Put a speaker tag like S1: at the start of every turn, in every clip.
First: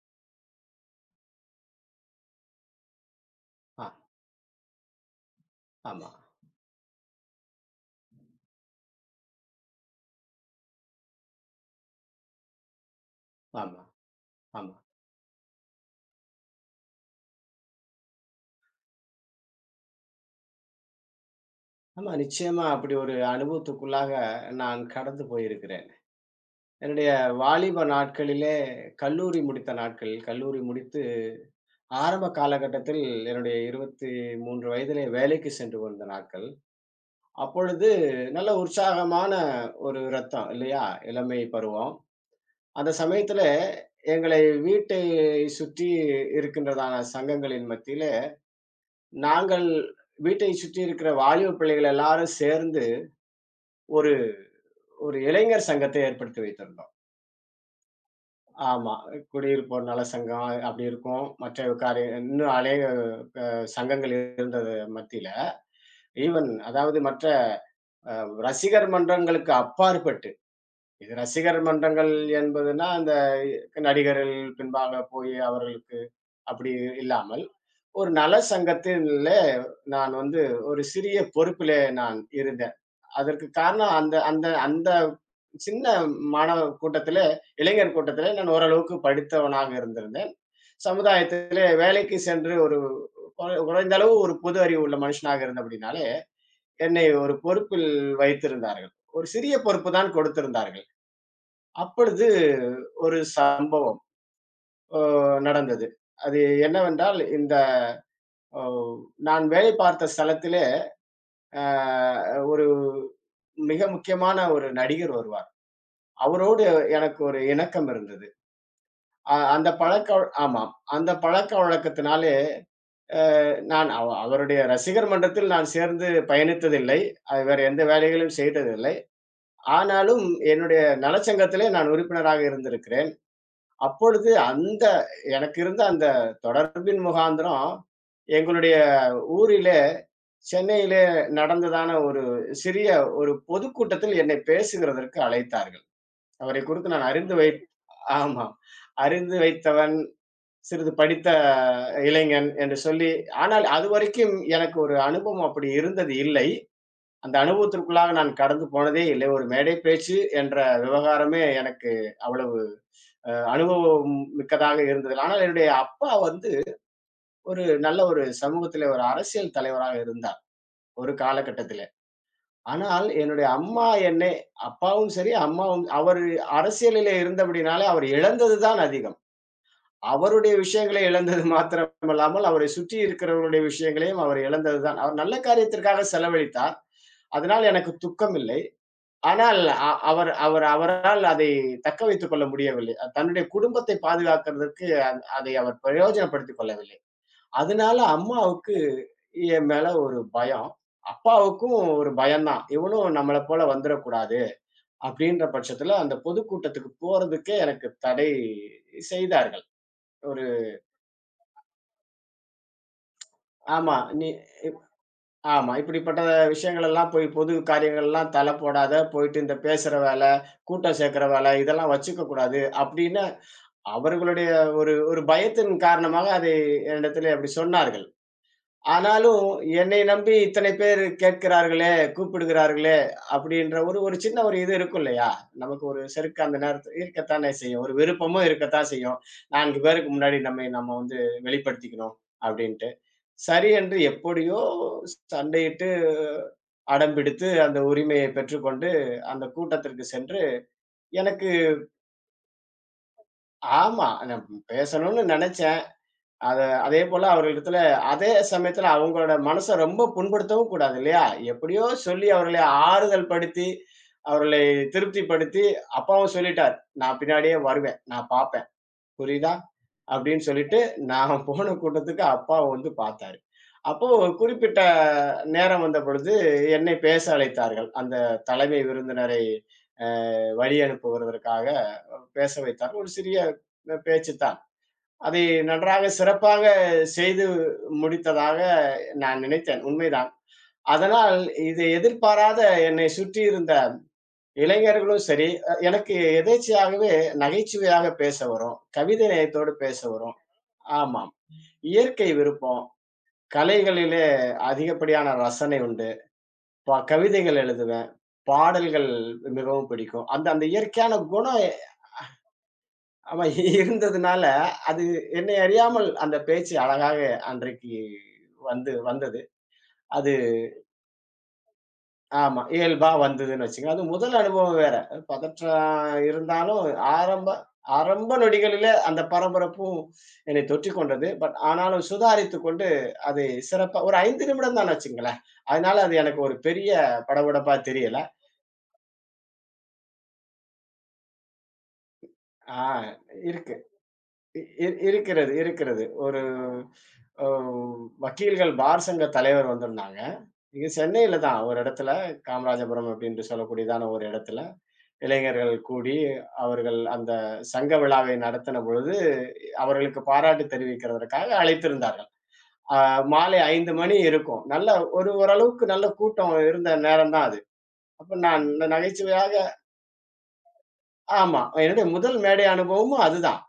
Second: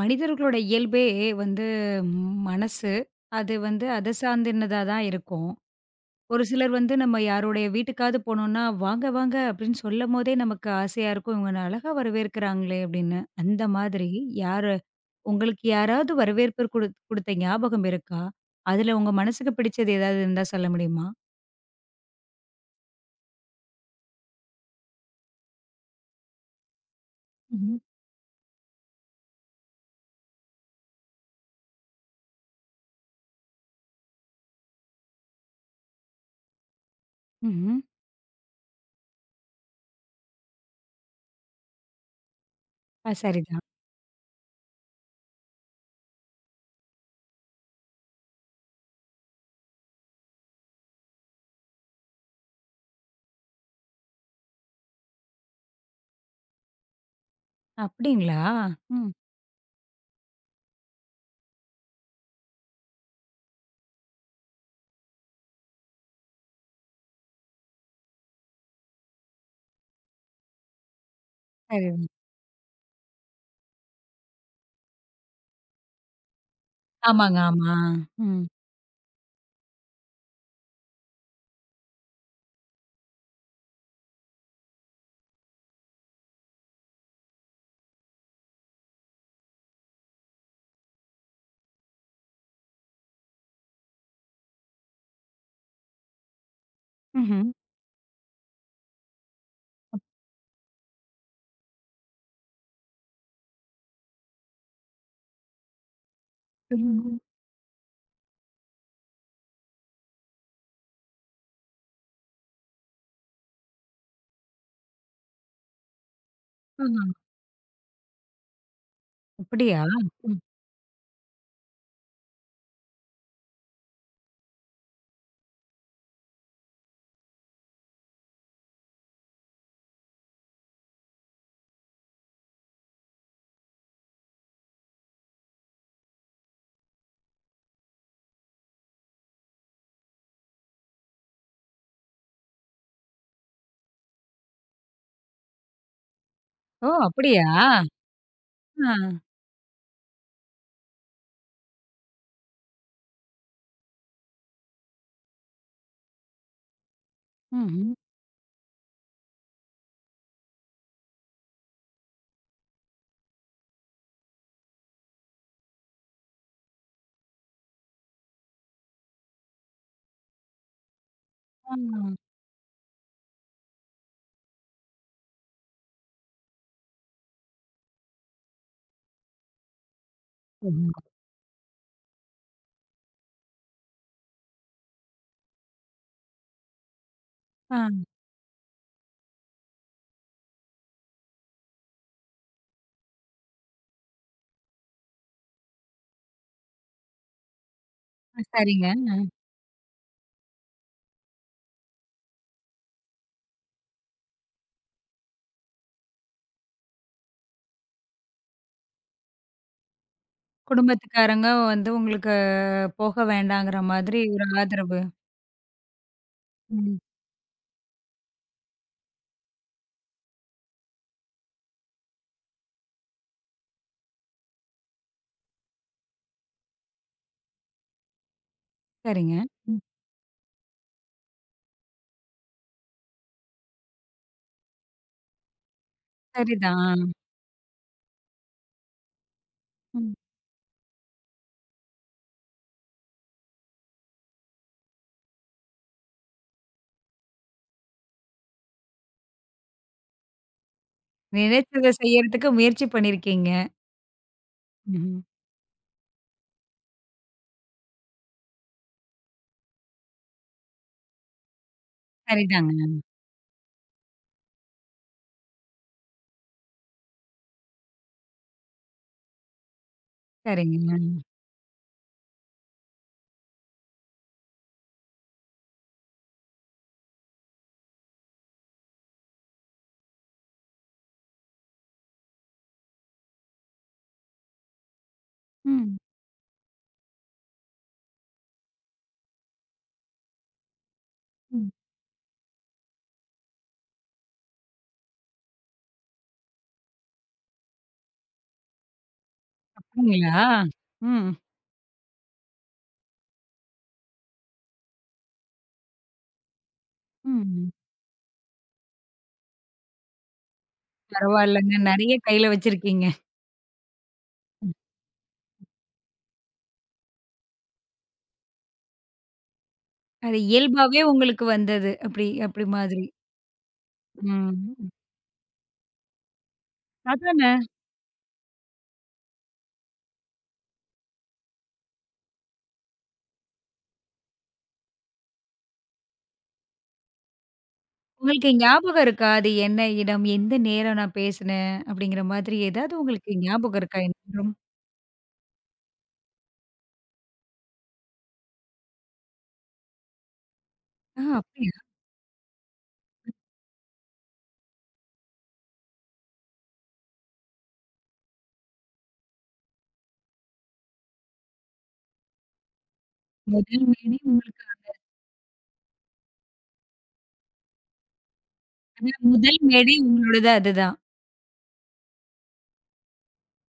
S1: மனிதர்களோட இயல்பே வந்து மனசு. அது
S2: ஆ,
S1: வந்து அத சார்ந்தினதா தான் இருக்கும்.
S2: ஆமா,
S1: ஒரு சிலர் வந்து நம்ம யாருடைய வீட்டுக்காவது போனோம்னா, "வாங்க வாங்க" அப்படின்னு சொல்லும்போதே நமக்கு ஆசையா இருக்கும். "இவங்க என்ன அழகா வரவேற்கிறாங்களே" அப்படின்னு. அந்த
S2: ஆமா,
S1: மாதிரி யாரு
S2: ஆமா.
S1: உங்களுக்கு யாராவது வரவேற்பு குடுத்த ஞாபகம் இருக்கா? அதுல உங்க மனசுக்கு பிடிச்சது ஏதாவது இருந்தா சொல்ல முடியுமா?
S2: ஆமா, நிச்சயமா அப்படி ஒரு அனுபவத்துக்குள்ளாக நான் கடந்து போயிருக்கிறேன். என்னுடைய
S1: ம்ஹ்ம்.
S2: வாலிப நாட்களிலே கல்லூரி முடித்த நாட்கள், கல்லூரி முடித்து ஆரம்ப காலகட்டத்தில் என்னுடைய 23 வயதிலே வேலைக்கு சென்று கொண்ட நாட்கள்.
S1: ம்ஹ்ம்.
S2: அப்பொழுது நல்ல உற்சாகமான ஒரு ரத்தம் இல்லையா? இளமை பருவம். அந்த சமயத்திலே
S1: சரிதான்.
S2: எங்களை வீட்டை சுற்றி இருக்கின்றதான சங்கங்களின் மத்தியிலே, நாங்கள் வீட்டை சுற்றி இருக்கிற வாலிப பிள்ளைகள் எல்லாரும் சேர்ந்து ஒரு ஒரு இளைஞர் சங்கத்தை ஏற்படுத்தி வைத்திருந்தோம்.
S1: அப்படிங்களா?
S2: ஆமா.
S1: ம்.
S2: குடியிருப்போர் நல சங்கம் அப்படி இருக்கும். மற்ற காரிய இன்னும் அநேக சங்கங்கள் இருந்தது மத்தியில. ஈவன் அதாவது மற்ற அ ரசிகர் மன்றங்களுக்கு அப்பாற்பட்டு, இது ரசிகர்
S1: சரிதான்.
S2: மன்றங்கள் என்பதுன்னா, அந்த நடிகர்கள் பின்பாக போய் அவர்களுக்கு அப்படி
S1: ஆமாங்க,
S2: இல்லாமல்,
S1: ஆமா.
S2: ஒரு நல
S1: ம்.
S2: சங்கத்திலே நான் வந்து ஒரு சிறிய பொறுப்பிலே நான் இருந்தேன். அதற்கு காரணம் அந்த அந்த அந்த சின்ன மாணவ கூட்டத்திலே, இளைஞர் கூட்டத்திலே நான் ஓரளவுக்கு படித்தவனாக இருந்திருந்தேன். சமுதாயத்திலே வேலைக்கு சென்று ஒரு குறைந்த அளவு ஒரு பொது அறிவு உள்ள மனுஷனாக இருந்தபடினாலே, என்னை ஒரு
S1: ம்ஹ்ம்.
S2: பொறுப்பில் வைத்திருந்தார்கள். ஒரு சிறிய பொறுப்பு தான் கொடுத்திருந்தார்கள். அப்பொழுது ஒரு சம்பவம் நடந்தது. அது
S1: ம்.
S2: என்னவென்றால், இந்த அ நான் வேலை பார்த்த ஸ்தலத்திலே, அ ஒரு மிக முக்கியமான ஒரு நடிகர் வருவார். அவரோடு
S1: ஆஹா.
S2: எனக்கு ஒரு இணக்கம் இருந்தது.
S1: அப்படியா?
S2: ஆமாம். அந்த பழக்கவழக்கத்தினாலே நான் அவருடைய ரசிகர் மன்றத்தில் நான் சேர்ந்து பயணித்ததில்லை. அது வேற எந்த வேலைகளையும் செய்ததில்லை. ஆனாலும் என்னுடைய நலச்சங்கத்திலே நான் உறுப்பினராக இருந்திருக்கிறேன். அப்பொழுது அந்த எனக்கு இருந்த அந்த தொடர்பின் முகாந்திரம், எங்களுடைய ஊரிலே சென்னையிலே நடந்ததான ஒரு சிறிய ஒரு பொதுக்கூட்டத்தில் என்னை பேசுகிறதற்கு அழைத்தார்கள். அவரை
S1: ஓ!
S2: குறித்து நான் அறிந்து
S1: அப்படியா?
S2: வைத் ஆமாம்.
S1: ஆ.
S2: அறிந்து வைத்தவன் சிறிது படித்த இளைஞன் என்று சொல்லி ஆனால் அதுவரைக்கும் எனக்கு ஒரு அனுபவம் அப்படி இருந்தது இல்லை. அந்த
S1: ம்ஹ்ம்.
S2: அனுபவத்திற்குள்ளாக நான் கடந்து போனதே இல்லை. ஒரு மேடை பேச்சு என்ற விவகாரமே எனக்கு அவ்வளவு அனுபவம் மிக்கதாக இருந்தது. ஆனால் என்னுடைய அப்பா வந்து ஒரு நல்ல ஒரு சமூகத்திலே ஒரு அரசியல் தலைவராக இருந்தார், ஒரு
S1: ஆ.
S2: காலகட்டத்திலே. ஆனால் என்னுடைய அம்மா என்னை அப்பாவும் சரி, அம்மாவும் அரசியலிலே இருந்தபடினாலே அவர் இழந்தது தான் அதிகம். அவருடைய
S1: ம்.
S2: விஷயங்களை இழந்தது மாத்திரமல்லாமல், அவரை சுற்றி இருக்கிறவர்களுடைய விஷயங்களையும் அவர் இழந்தது தான். அவர் நல்ல காரியத்திற்காக செலவழித்தார். அதனால் எனக்கு
S1: ஆ.
S2: துக்கம் இல்லை. ஆனால் அவர் அவர் அவரால் அதை தக்க வைத்துக் கொள்ள முடியவில்லை. தன்னுடைய குடும்பத்தை பாதுகாக்கிறதற்கு அதை அவர் பிரயோஜனப்படுத்திக் கொள்ளவில்லை. அதனால அம்மாவுக்கு
S1: சரிங்க. அ.
S2: என் மேல ஒரு பயம். அப்பாவுக்கும் ஒரு பயம் தான். "இவனும் நம்மள போல வந்துரக்கூடாது." அப்படின்ற பட்சத்துல அந்த பொதுக்கூட்டத்துக்கு போறதுக்கே எனக்கு தடை செய்தார்கள். ஒரு
S1: குடும்பத்துக்காரங்க வந்து உங்களுக்கு போக வேண்டாங்கிற
S2: ஆமா.
S1: மாதிரி
S2: நீ
S1: ஒரு ஆதரவு.
S2: ஆமா. இப்படிப்பட்ட விஷயங்கள்
S1: ம்.
S2: எல்லாம் போய் பொது காரியங்கள்லாம் தல போடாத, போயிட்டு இந்த பேசுற வேல, கூட்டம் சேர்க்கிற வேல இதெல்லாம் வச்சுக்க கூடாது. அப்படின்னு அவர்களுடைய ஒரு ஒரு பயத்தின் காரணமாக அதை என்னிடத்திலே அப்படி சொன்னார்கள்.
S1: சரிங்க.
S2: ஆனாலும்
S1: ம்.
S2: என்னை நம்பி இத்தனை பேர் கேட்கிறார்களே, கூப்பிடுகிறார்களே அப்படின்ற ஒரு ஒரு சின்ன ஒரு இது இருக்கும் இல்லையா? நமக்கு ஒரு செருக்கு அந்த நேரத்துல
S1: சரிதான்.
S2: இருக்கத்தானே செய்யும். ஒரு விருப்பமும் இருக்கத்தான் செய்யும். 4 பேருக்கு
S1: ம்.
S2: முன்னாடி நம்ம வந்து வெளிப்படுத்திக்கணும் அப்படின்ட்டு. சரி என்று எப்படியோ சண்டையிட்டு அடம் பிடித்து அந்த உரிமையை பெற்றுக்கொண்டு, அந்த கூட்டத்திற்கு சென்று எனக்கு
S1: நினைச்சத செய்யறதுக்கு முயற்சி பண்ணியிருக்கீங்க.
S2: ஆமா. நான்
S1: ம்ஹ்ம்.
S2: பேசணும்னு நெனச்சேன். அத அதேபோல அவர்களிடத்துல அதே சமயத்துல அவங்களோட மனச ரொம்ப புண்படுத்தவும் கூடாது இல்லையா? எப்படியோ சொல்லி அவர்களை
S1: சரிதாங்க.
S2: ஆறுதல் படுத்தி, அவர்களை திருப்திப்படுத்தி அப்பாவும் சொல்லிட்டார். "நான் பின்னாடியே வருவேன். நான் பாப்பேன். புரியுதா?" அப்படின்னு சொல்லிட்டு
S1: சரிங்க.
S2: நான் போன கூட்டத்துக்கு அப்பாவ வந்து பார்த்தாரு. அப்போ ஒரு குறிப்பிட்ட நேரம் வந்த பொழுது, என்னை பேச அழைத்தார்கள். அந்த தலைமை விருந்தினரை அ வழி அனுப்புவதற்காக பேச வைத்தார்கள். ஒரு சிறிய பேச்சு தான். அதை
S1: ம்.
S2: நன்றாக சிறப்பாக செய்து முடித்ததாக நான் நினைத்தேன். உண்மைதான். அதனால்
S1: ம்.
S2: இதை எதிர்பாராத என்னை சுற்றியிருந்த இளைஞர்களும் சரி, எனக்கு எதேர்ச்சையாகவே நகைச்சுவையாக பேச வரும். கவிதை நயத்தோடு பேச வரும்.
S1: அப்படிங்களா?
S2: ஆமா.
S1: ம்.
S2: இயற்கை விருப்பம். கலைகளிலே அதிகப்படியான ரசனை உண்டு. கவிதைகள்
S1: ம்.
S2: எழுதுவேன். பாடல்கள் மிகவும் பிடிக்கும். அந்த அந்த இயற்கையான குணம்
S1: பரவால்லங்க. நெறைய கையில வச்சிருக்கீங்க.
S2: ஆமா இருந்ததுனால, அது என்னை அறியாமல் அந்த பேச்சு அழகாக அன்றைக்கு வந்தது.
S1: அது இயல்பாவே உங்களுக்கு வந்தது. அப்படி
S2: ஆமா.
S1: அப்படி மாதிரி.
S2: இயல்பா வந்ததுன்னு வச்சுக்கங்க. அது முதல்
S1: ம்.
S2: அனுபவம் வேற. அது பதற்றம் இருந்தாலும் ஆரம்ப
S1: அதான.
S2: ஆரம்ப நொடிகளில அந்த பரபரப்பும் என்னை தொற்றிக் கொண்டது. ஆனாலும் சுதாரித்துக் கொண்டு அது சிறப்பா ஒரு 5 நிமிடம் தான் வச்சுக்கங்களேன். அதனால அது எனக்கு ஒரு பெரிய படபடப்பா தெரியல.
S1: உங்களுக்கு ஞாபகம் இருக்கா? அது என்ன இடம்? எந்த நேரம் நான் பேசினேன்? அப்படிங்கிற மாதிரி
S2: ஆ
S1: ஏதாவது உங்களுக்கு
S2: இருக்கு.
S1: ஞாபகம் இருக்கா? என்றும்
S2: இ இ இருக்கிறது, இருக்கிறது. ஒரு அ வக்கீல்கள் பார் சங்க தலைவர் வந்திருந்தாங்க. இங்க
S1: ஆ
S2: சென்னையில தான்
S1: அப்படியா?
S2: ஒரு இடத்துல, காமராஜபுரம் அப்படின்னு சொல்லக்கூடியதான ஒரு இடத்துல. இளைஞர்கள் கூடி அவர்கள் அந்த சங்க விழாவை நடத்தின பொழுது, அவர்களுக்கு பாராட்டு தெரிவிக்கிறதற்காக அழைத்திருந்தார்கள். அ மாலை
S1: முதல்
S2: 5 மணி
S1: மேடை
S2: இருக்கும்.
S1: உங்களுக்கு.
S2: நல்ல ஒரு ஓரளவுக்கு நல்ல கூட்டம் இருந்த நேரம் தான் அது. அப்ப நான்
S1: அதான்
S2: நகைச்சுவையாக
S1: முதல் மேடை உங்களோடது அதுதான்.
S2: ஆமா. என்னுடைய முதல் மேடை அனுபவமும் அதுதான்.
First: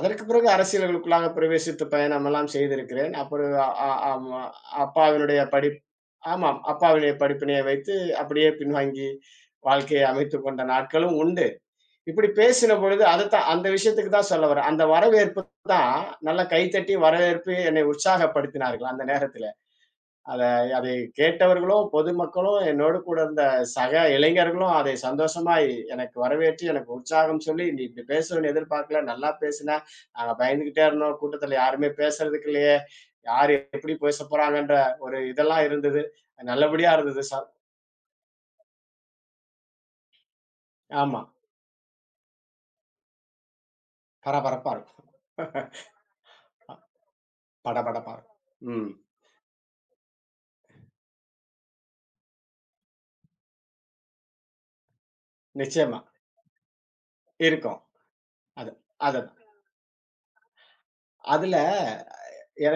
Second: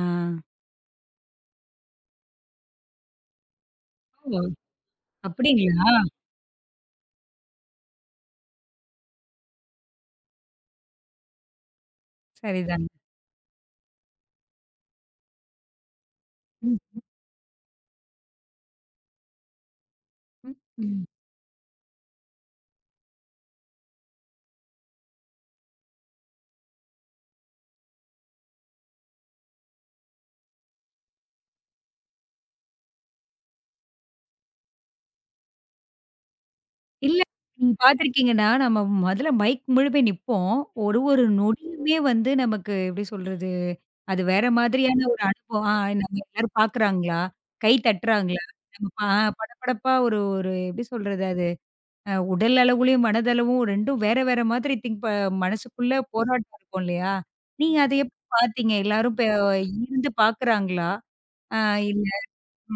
S1: ஆ.
S2: பிறகு அரசியல்களுக்குள்ளாக பிரவேசித்து பயணமெல்லாம் செய்திருக்கிறேன். அப்புறம் அ அ-
S1: ஓ!
S2: ஆமா அப்பாவினுடைய படிப்
S1: அப்படிங்களா?
S2: ஆமாம். அப்பாவினுடைய படிப்பினை வைத்து அப்படியே பின்வாங்கி வாழ்க்கையை அமைத்துக் கொண்ட நாட்களும் உண்டு. இப்படி பேசின
S1: சரிதாங்க.
S2: பொழுது அதுதான் அந்த விஷயத்துக்கு தான் சொல்ல வரேன். அந்த வரவேற்பு தான் நல்லா கைத்தட்டி
S1: ம்,
S2: வரவேற்பு என்னை உற்சாகப்படுத்தினார்கள் அந்த நேரத்தில. அத
S1: ம்,
S2: அதை
S1: ம்.
S2: கேட்டவர்களும், பொதுமக்களும், என்னோடு கூட இருந்த சக இளைஞர்களும் அதை சந்தோஷமாய் எனக்கு வரவேற்று, எனக்கு உற்சாகம் சொல்லி, "நீ இப்படி பேசுவன்னு எதிர்பார்க்கல. நல்லா பேசின. நாங்க பயந்துகிட்டே இருந்தோம். கூட்டத்தில யாருமே பேசுறதுக்கு இல்லையே! யாரு எப்படி பேசப் போறாங்கன்ற" ஒரு இதெல்லாம் இருந்தது. நல்லபடியா
S1: இல்ல
S2: இருந்தது சார்.
S1: நீங்க பார்த்துருக்கீங்கன்னா, நம்ம முதல்ல மைக் முழுவே நிப்போம். ஒரு ஒரு
S2: ஆமா.
S1: நொடியுமே வந்து நமக்கு எப்படி சொல்றது? அது வேற
S2: பரபரப்பா இருக்கும்.
S1: மாதிரியான ஒரு அனுபவம். ஆ நம்ம எல்லாரும் பார்க்குறாங்களா? கை
S2: படபடப்பா இருக்கும்.
S1: தட்டுறாங்களா? நம்ம
S2: ம்.
S1: படபடப்பா ஒரு ஒரு எப்படி சொல்றது? உடல் அளவுலயும், மனதளவும் 2ம் வேற, வேற மாதிரி திங்க் ப மனசுக்குள்ள
S2: நிச்சயமா.
S1: போராட்டம் இருக்கும் இல்லையா? நீங்க
S2: இருக்கும்.
S1: அத எப்படி
S2: அது
S1: பார்த்தீங்க? எல்லாரும்
S2: அதுதான்.
S1: ஈர்ந்து பார்க்குறாங்களா? ஆ
S2: அதுல
S1: இல்ல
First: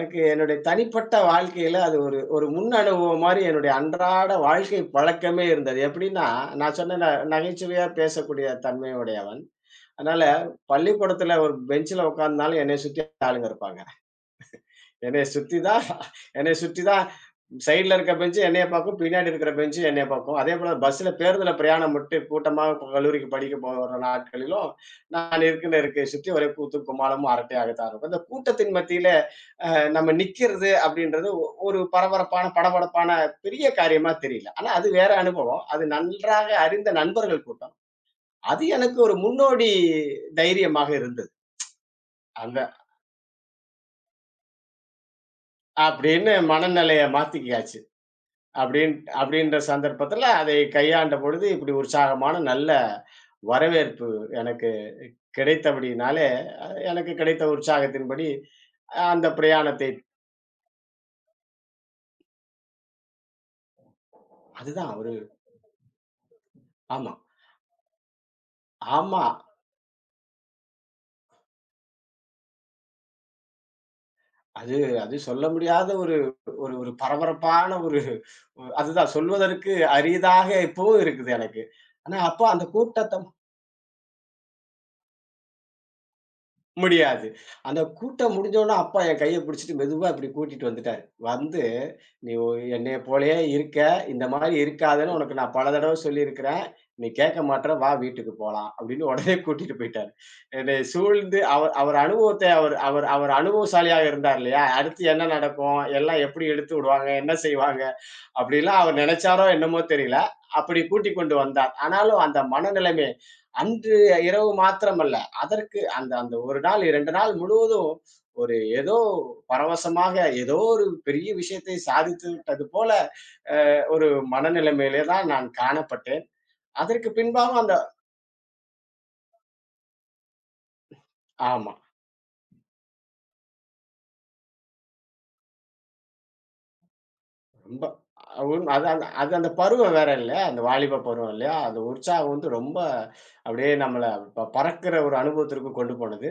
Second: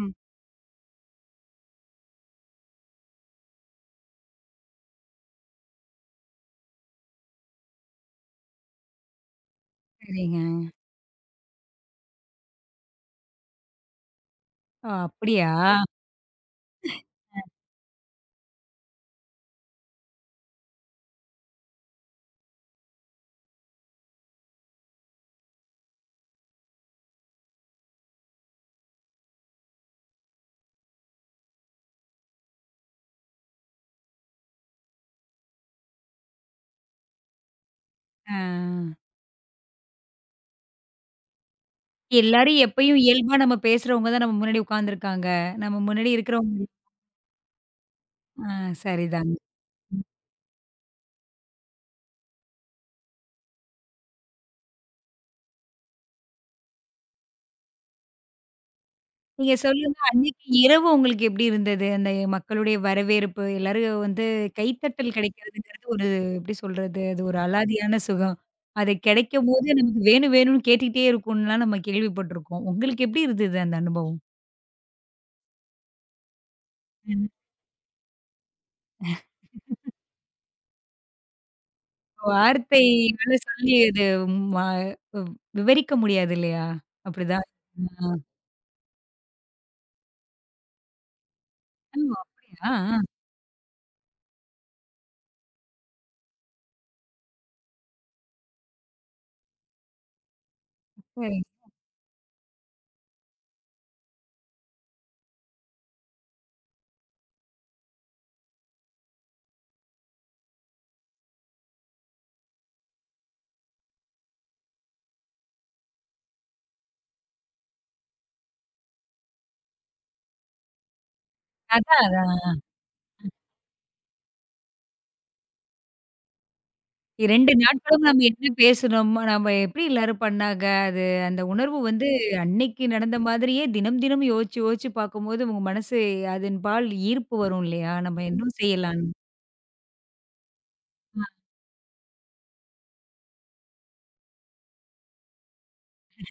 S1: ம்.
S2: என்னுடைய தனிப்பட்ட வாழ்க்கையில அது ஒரு ஒரு முன் அனுபவம் மாரி என்னுடைய அன்றாட வாழ்க்கை பழக்கமே இருந்தது. எப்படின்னா, நான் சொன்னேன் நகைச்சுவையா பேசக்கூடிய தன்மை உடையவன். அதனால
S1: சரிங்க.
S2: பள்ளிக்கூடத்துல ஒரு பெஞ்சுல உட்கார்ந்தாலும் என்னைய சுத்தி ஆளுங்க இருப்பாங்க.
S1: ஓ!
S2: என்னைய
S1: அப்படியா?
S2: சுத்தி தான் என்னைய சுத்தி தான் சைடுல இருக்க பெஞ்சு என்னைய பாக்கும். பின்னாடி இருக்கிற பெஞ்சு என்னைய பாக்கும். அதேபோல பேருந்துல பிரயாணம் விட்டு கூட்டமா கல்லூரிக்கு படிக்க போற நாட்களிலும், நான் இருக்கிற இருக்கைய சுத்தி ஒரே கூத்தும், கும்மாளமும், அரட்டையாகத்தான் இருக்கும். இந்த கூட்டத்தின் மத்தியில நம்ம நிக்கிறது அப்படின்றது ஒரு பரபரப்பான, படபடப்பான பெரிய காரியமா தெரியல. ஆனா அது வேற அனுபவம். அது நன்றாக அறிந்த நண்பர்கள் கூட்டம்.
S1: ஆ.
S2: அது எனக்கு ஒரு முன்னோடி தைரியமாக இருந்தது.
S1: எல்லாரும்
S2: அந்த
S1: எப்பயும் இயல்பா நம்ம பேசுறவங்க தான் நம்ம முன்னாடி உட்கார்ந்துருக்காங்க. நம்ம முன்னாடி
S2: அப்படின்னு
S1: இருக்கிறவங்க.
S2: மனநிலைய மாத்திக்கியாச்சு.
S1: ஆ
S2: அப்படின்
S1: சரிதாங்க.
S2: அப்படின்ற சந்தர்ப்பத்துல அதை கையாண்ட பொழுது இப்படி உற்சாகமான நல்ல வரவேற்பு எனக்கு கிடைத்தபடியினாலே, அ எனக்கு கிடைத்த உற்சாகத்தின்படி அந்த
S1: நீங்க
S2: பிரயாணத்தை
S1: சொல்லுங்க, அன்னைக்கு இரவு உங்களுக்கு எப்படி இருந்தது? அந்த மக்களுடைய வரவேற்பு, எல்லாரும் வந்து
S2: அதுதான் ஒரு
S1: கைத்தட்டல் கிடைக்கிறதுங்கிறது ஒரு எப்படி சொல்றது?
S2: ஆமா,
S1: அது ஒரு அலாதியான சுகம். அது
S2: ஆமா.
S1: கிடைக்கும்போது நமக்கு வேணும் வேணும்னு கேட்டுக்கிட்டே இருக்கும்லாம் நம்ம கேள்விப்பட்டுருக்கோம். உங்களுக்கு எப்படி இருந்தது அந்த அனுபவம்?
S2: அது அது சொல்ல முடியாத ஒரு ஒரு ஒரு
S1: ம்.
S2: பரபரப்பான ஒரு அதுதான் சொல்வதற்கு அரியதாக இப்போ இருக்குது எனக்கு. ஆனா அப்ப அந்த கூட்டத்த
S1: வார்த்தையால சொல்லி அது ம விவரிக்க முடியாது இல்லையா?
S2: முடியாது.
S1: அப்படிதான்.
S2: அந்த
S1: ஆ.
S2: கூட்டம் முடிஞ்சோனே, அப்பா என் கைய பிடிச்சுட்டு மெதுவா இப்டி கூட்டிட்டு வந்துட்டாரு. வந்து
S1: ஓ!
S2: "நீ ஒ
S1: அப்படியா? ஆ.
S2: என்னைய போலயே இருக்க. இந்த மாரி இருக்காதன்னு உனக்கு நான் பல தடவ சொல்லியிருக்கிறேன். நீ கேட்க மாட்ற. வா வீட்டுக்கு போலாம்." அப்டின்னு உடனே கூட்டிட்டு போய்ட்டாரு. என்னைய
S1: சரி.
S2: சூழ்ந்து அவர் அவர் அனுபவத்த அவர் அவர் அவர் அனுபவசாலியாக இருந்தார் இல்லையா? அடுத்து என்ன நடக்கும்? எல்லாம் எப்டி இழுத்து விடுவாங்க? என்ன செய்வாங்க? அப்படிலாம் அவர் நினைச்சாரோ என்னமோ தெரியல. அப்படி கூட்டிக் கொண்டு வந்தார். ஆனாலும் அந்த மனநிலைமை அன்று இரவு மாத்திரமல்ல, அதற்கு அந்த அந்த 1 நாள் 2 நாள் முழுவதும் ஒரு ஏதோ பரவசமாக, ஏதோ ஒரு பெரிய விஷயத்தை
S1: அதான்
S2: சாதித்து
S1: அதான்.
S2: விட்டது போல, அ ஒரு மனநிலைமையிலே தான் நான் காணப்பட்டேன். அதற்கு
S1: 2
S2: பின்பாகவும் அந்த
S1: நாட்களும் நம்ம என்ன பேசுனோம், நம்ம எப்படி எல்லாரும் பண்ணாங்க, அது அந்த
S2: ஆமா.
S1: உணர்வு வந்து அன்னைக்கு நடந்த மாதிரியே தினம் தினம் யோசிச்சு யோசிச்சு பார்க்கும்போது உங்க மனசு அதன்பால் ஈர்ப்பு வரும்
S2: ரொம்ப
S1: இல்லையா? நம்ம
S2: அ
S1: இன்னும்
S2: உண்ம அது அந்த
S1: செய்யலான்னு.
S2: அது அந்த பருவம் வேற இல்லையா? அந்த வாலிப
S1: அ,
S2: பருவம் இல்லையா? அந்த உற்சாகம் வந்து ரொம்ப அப்படியே நம்மள பறக்கிற ஒரு அனுபவத்திற்கு கொண்டு போனது.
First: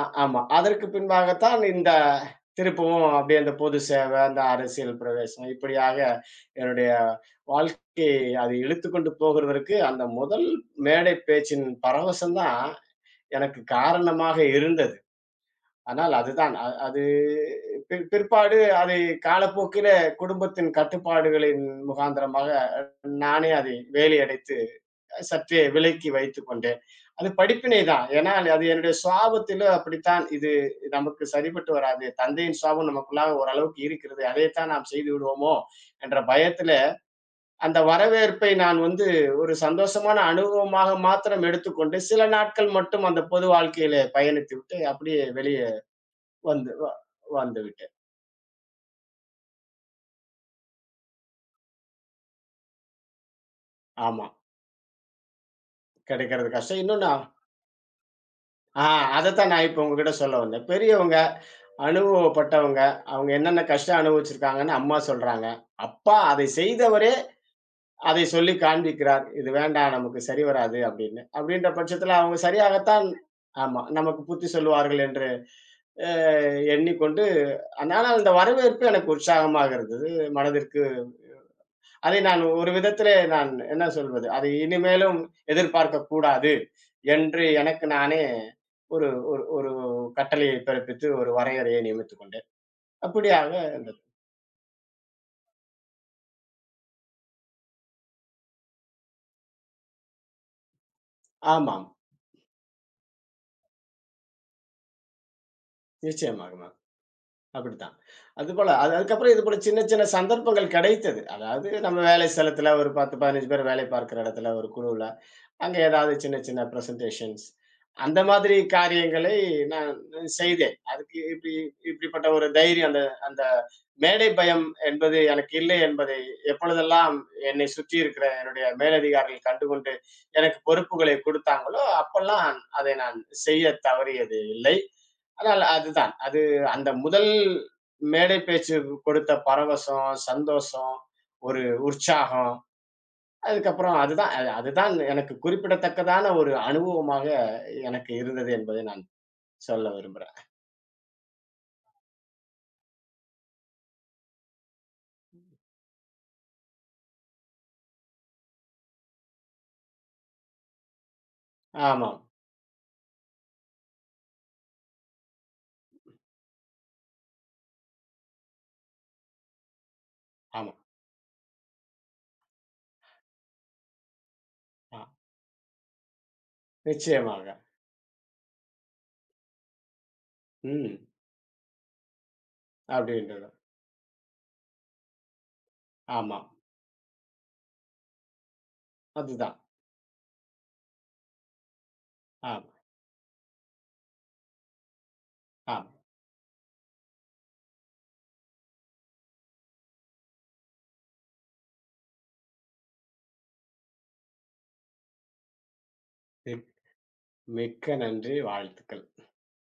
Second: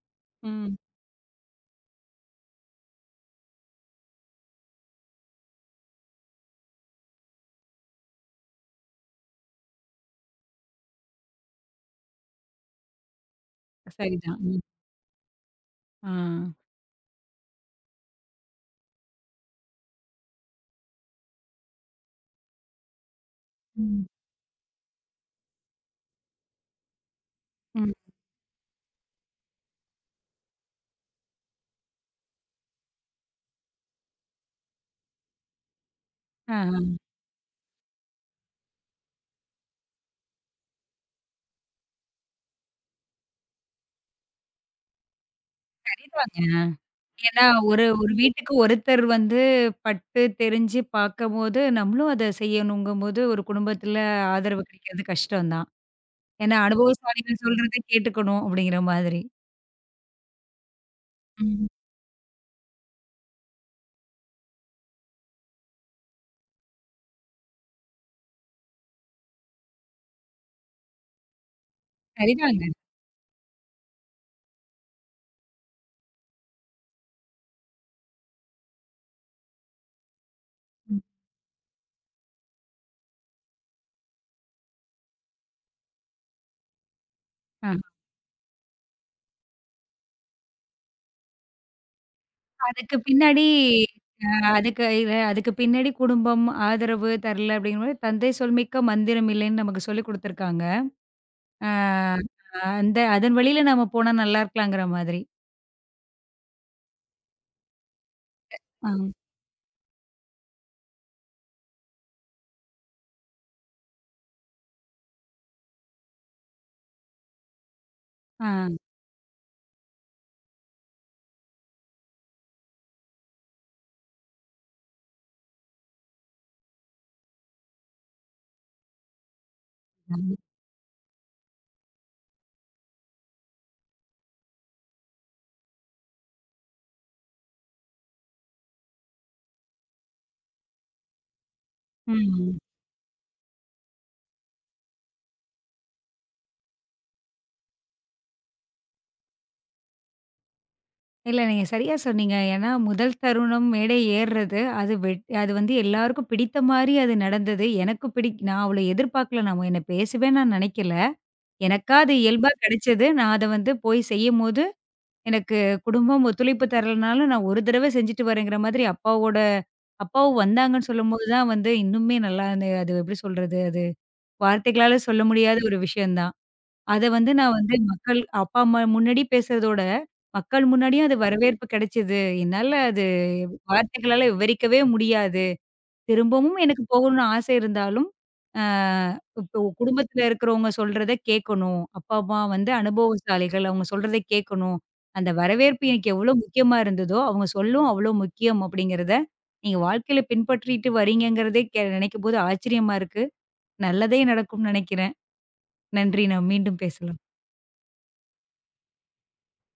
S2: ஆமா.
S1: ம்.
S2: அதற்கு பின்பாகத்தான் இந்த திருப்பவும் அப்படியே அந்த பொது சேவை, அந்த அரசியல் பிரவேசம் இப்படியாக என்னுடைய வாழ்க்கையை அது இழுத்துக்கொண்டு போகிறதற்கு அந்த முதல் மேடை பேச்சின் பரவசம் தான் எனக்கு காரணமாக
S1: சரிதான். ம்.
S2: இருந்தது.
S1: ஆ.
S2: ஆனால் அதுதான் அது பிற்பாடு அதை காலப்போக்கில குடும்பத்தின் கட்டுப்பாடுகளின் முகாந்திரமாக நானே அதை
S1: ம்.
S2: வேலியடைத்து சற்றே விலக்கி வைத்துக் கொண்டேன். அது படிப்பினை
S1: ம்.
S2: தான். ஏன்னா, அது என்னுடைய சுவாபத்திலும் அப்படித்தான். இது நமக்கு சரிப்பட்டு வராது. தந்தையின் சுவாபம் நமக்குள்ளாக ஓரளவுக்கு இருக்கிறது. அதைத்தான் நாம் செய்து விடுவோமோ என்ற பயத்தில,
S1: ஆஹா.
S2: அந்த வரவேற்பை நான் வந்து ஒரு சந்தோஷமான அனுபவமாக மாத்திரம் எடுத்துக்கொண்டு, சில நாட்கள் மட்டும் அந்த பொது வாழ்க்கையிலே பயணித்துவிட்டு, அப்படியே வெளியே
S1: சரிதாங்க.
S2: வந்து வ
S1: ஏன்னா ஒரு
S2: வந்துவிட்டேன்.
S1: ஒரு வீட்டுக்கு ஒருத்தர் வந்து பட்டு தெரிஞ்சு பார்க்கும்போது, நம்மளும் அத செய்யணுங்கும்போது ஒரு குடும்பத்தில
S2: ஆமா.
S1: ஆதரவு கிடைக்கிறது கஷ்டம் தான்.
S2: கிடைக்கிறது
S1: ஏன்னா
S2: கஷ்டம். இன்னொன்னு
S1: அனுபவசாலிகள் சொல்றத கேட்டுக்கணும் அப்படிங்கிற
S2: ஆ
S1: மாதிரி.
S2: அதத்தான் நான் இப்ப உங்ககிட்ட சொல்ல வந்தேன். பெரியவங்க,
S1: ம்.
S2: அனுபவப்பட்டவங்க, அவங்க என்னென்ன கஷ்டம் அனுபவிச்சிருக்காங்கன்னு அம்மா சொல்றாங்க. அப்பா அதை செய்தவரே அதை சொல்லி காண்பிக்கிறார். "இது வேண்டாம் நமக்கு சரி வராது" அப்படின்னு. அப்படின்ற பட்சத்துல அவங்க
S1: சரிதாங்க.
S2: சரியாகத்தான் ஆமா, நமக்கு புத்தி சொல்லுவார்கள் என்று அ எண்ணிக்கொண்டு ஆனால் அந்த வரவேற்பு எனக்கு உற்சாகமாக இருந்தது மனதிற்கு.
S1: ம்.
S2: அதை நான் ஒரு விதத்திலே நான் என்ன சொல்வது, அதை இனிமேலும் எதிர்பார்க்கக்கூடாது என்று
S1: ஆ.
S2: எனக்கு நானே ஒரு ஒரு ஒரு கட்டளையை பிறப்பித்து ஒரு வரையறையை நியமித்துக் கொண்டேன்.
S1: அதுக்கு பின்னாடி
S2: அப்படியாக இருந்தது.
S1: அ அதுக்கு இவ அதுக்கு பின்னாடி குடும்பம் ஆதரவு தரல அப்படிங்கும்போது, தந்தை சொல் மிக்க மந்திரம் இல்லைன்னு நமக்கு சொல்லிக் குடுத்துருக்காங்க.
S2: ஆமாம்.
S1: ஆ அந்த அதன் வழியில நம்ம போனா நல்லா இருக்கலாங்கிற மாதிரி.
S2: நிச்சயமாக மேம். அப்படித்தான். அதுபோல
S1: ஆ.
S2: அதுக்கப்புறம் இதுபோல சின்ன சின்ன சந்தர்ப்பங்கள் கிடைத்தது. அதாவது நம்ம வேலை ஸ்தலத்துல ஒரு 10, 15 பேர் வேலை பார்க்கிற இடத்துல ஒரு குழுவுல அங்க ஏதாவது சின்ன சின்ன பிரசன்டேஷன்ஸ் அந்த
S1: ஆ.
S2: மாதிரி காரியங்களை நான் செய்தேன். அதுக்கு இப்படி இப்படிப்பட்ட ஒரு தைரியம் அந்த அந்த மேடை பயம் என்பது எனக்கு இல்லை என்பதை எப்பொழுதெல்லாம் என்னை சுற்றி இருக்கிற என்னுடைய மேலதிகாரிகள் கண்டுகொண்டு எனக்கு பொறுப்புகளை கொடுத்தாங்களோ, அப்பல்லாம் அதை நான் செய்ய தவறியது இல்லை. ஆனால் அதுதான். அது அந்த முதல் மேடை பேச்சு கொடுத்த பரவசம், சந்தோஷம், ஒரு உற்சாகம்
S1: ம்.
S2: அதுக்கப்புறம் அதுதான் அதுதான் எனக்கு குறிப்பிடத்தக்கதான ஒரு அனுபவமாக எனக்கு இருந்தது என்பதை நான் சொல்ல விரும்புறேன்.
S1: இல்ல நீங்க சரியா சொன்னீங்க. ஏன்னா முதல் தருணம் மேடை ஏறுறது, அது அது வந்து எல்லாருக்கும் பிடித்த மாரி அது நடந்தது. எனக்கு பிடிக் நான் அவ்வளோ எதிர்பார்க்கல. நான் என்ன பேசவே நான் நெனைக்கல. எனக்கா அது
S2: ஆமாம்,
S1: இயல்பா கிடைச்சது. நான் அத வந்து போய் செய்யும்போது எனக்கு குடும்பம் ஒத்துழைப்பு தரலனாலும், நான் ஒரு தடவ செஞ்சுட்டு வரேங்கிற மாதிரி அப்பாவும்
S2: ஆமா.
S1: வந்தாங்கன்னு சொல்லும்போது தான் வந்து இன்னுமே நல்லா அந்த அது எப்படி சொல்றது? அது வார்த்தைகளால
S2: ஆ
S1: சொல்ல முடியாத ஒரு விஷயம் தான். அத வந்து
S2: நிச்சயமாக.
S1: நான் வந்து மக்கள் அப்பா, அம்மா முன்னாடி பேசுறதோட, மக்கள்
S2: ம்.
S1: முன்னாடியும் அது வரவேற்பு கிடைச்சது. என்னால அது
S2: அப்படின்றது.
S1: வார்த்தைகளால விவரிக்கவே முடியாது.
S2: ஆமாம்.
S1: திரும்பவும் எனக்கு போகணும்னு ஆசை இருந்தாலும், அ
S2: அதுதான்.
S1: இப்போ குடும்பத்தில இருக்கிறவங்க சொல்றத கேட்கணும். அப்பா, அம்மா வந்து
S2: ஆமா,
S1: அனுபவசாலிகள். அவங்க சொல்றத கேட்கணும். அந்த வரவேற்பு
S2: ஆமா.
S1: எனக்கு எவ்வளோ முக்கியமா இருந்ததோ, அவங்க சொல்லும் அவ்வளோ முக்கியம் அப்படிங்கிறத, நீங்க வாழ்க்கையில பின்பற்றிட்டு வரீங்கங்கிறதே நினைக்கும்போது ஆச்சரியமா இருக்கு. நல்லதே நடக்கும்னு நினைக்கிறேன். நன்றி. நாம்
S2: மிக்
S1: மீண்டும் பேசலாம்.
S2: மிக்க நன்றி. வாழ்த்துக்கள்.